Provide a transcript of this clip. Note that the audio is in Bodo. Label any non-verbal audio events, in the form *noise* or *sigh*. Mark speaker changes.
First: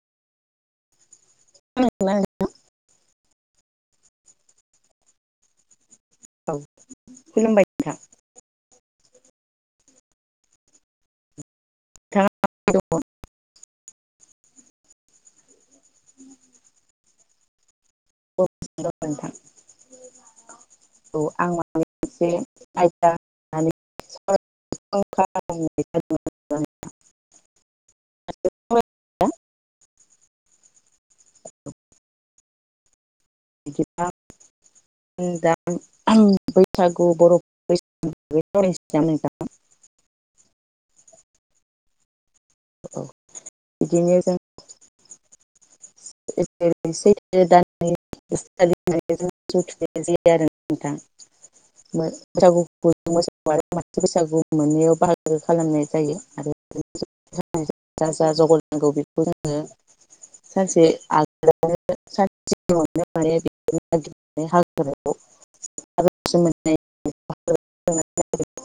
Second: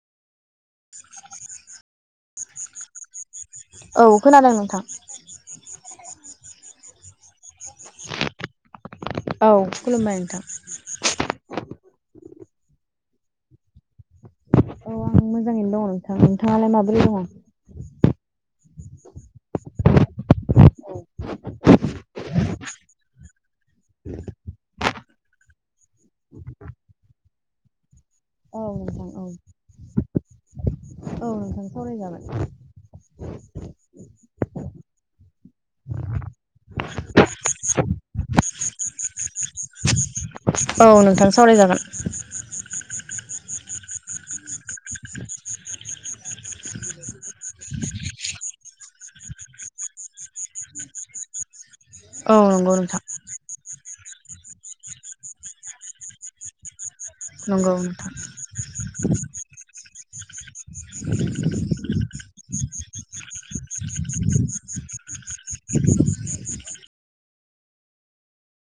Speaker 1: *unintelligible*
Speaker 2: औ खोनादों नोंथां।
Speaker 1: औ खुलुमबाय नोंथां।
Speaker 2: औ खुलुमबाय नोंथां।
Speaker 1: *unintelligible*
Speaker 2: औ आं मोजाङैनो दङ' नोंथां। नोंथाङालाय माबोरै दङ'?
Speaker 1: आंबो नोंथां। औ आं माबा मोनसे
Speaker 2: औ नोंथां औ
Speaker 1: *unintelligible*
Speaker 2: ओं सावराय जागोन।
Speaker 1: बिदिबा दा बैसागु बर' *unintelligible* सावरायसै दा नोंथां।
Speaker 2: औ नोंथां सावरायजागोन।
Speaker 1: औ बिदिनो जों *unintelligible* सैथो दाननि *unintelligible* जायो आरो नोंथां। *unintelligible* *unintelligible*
Speaker 2: औ नंगौ नोंथां
Speaker 1: बैसागु मोन्नैआव बाहागो खालामनाय जायो आरो
Speaker 2: नंगौ नोंथां।
Speaker 1: नंगौ बेखौ जोङो सानसे आग *unintelligible*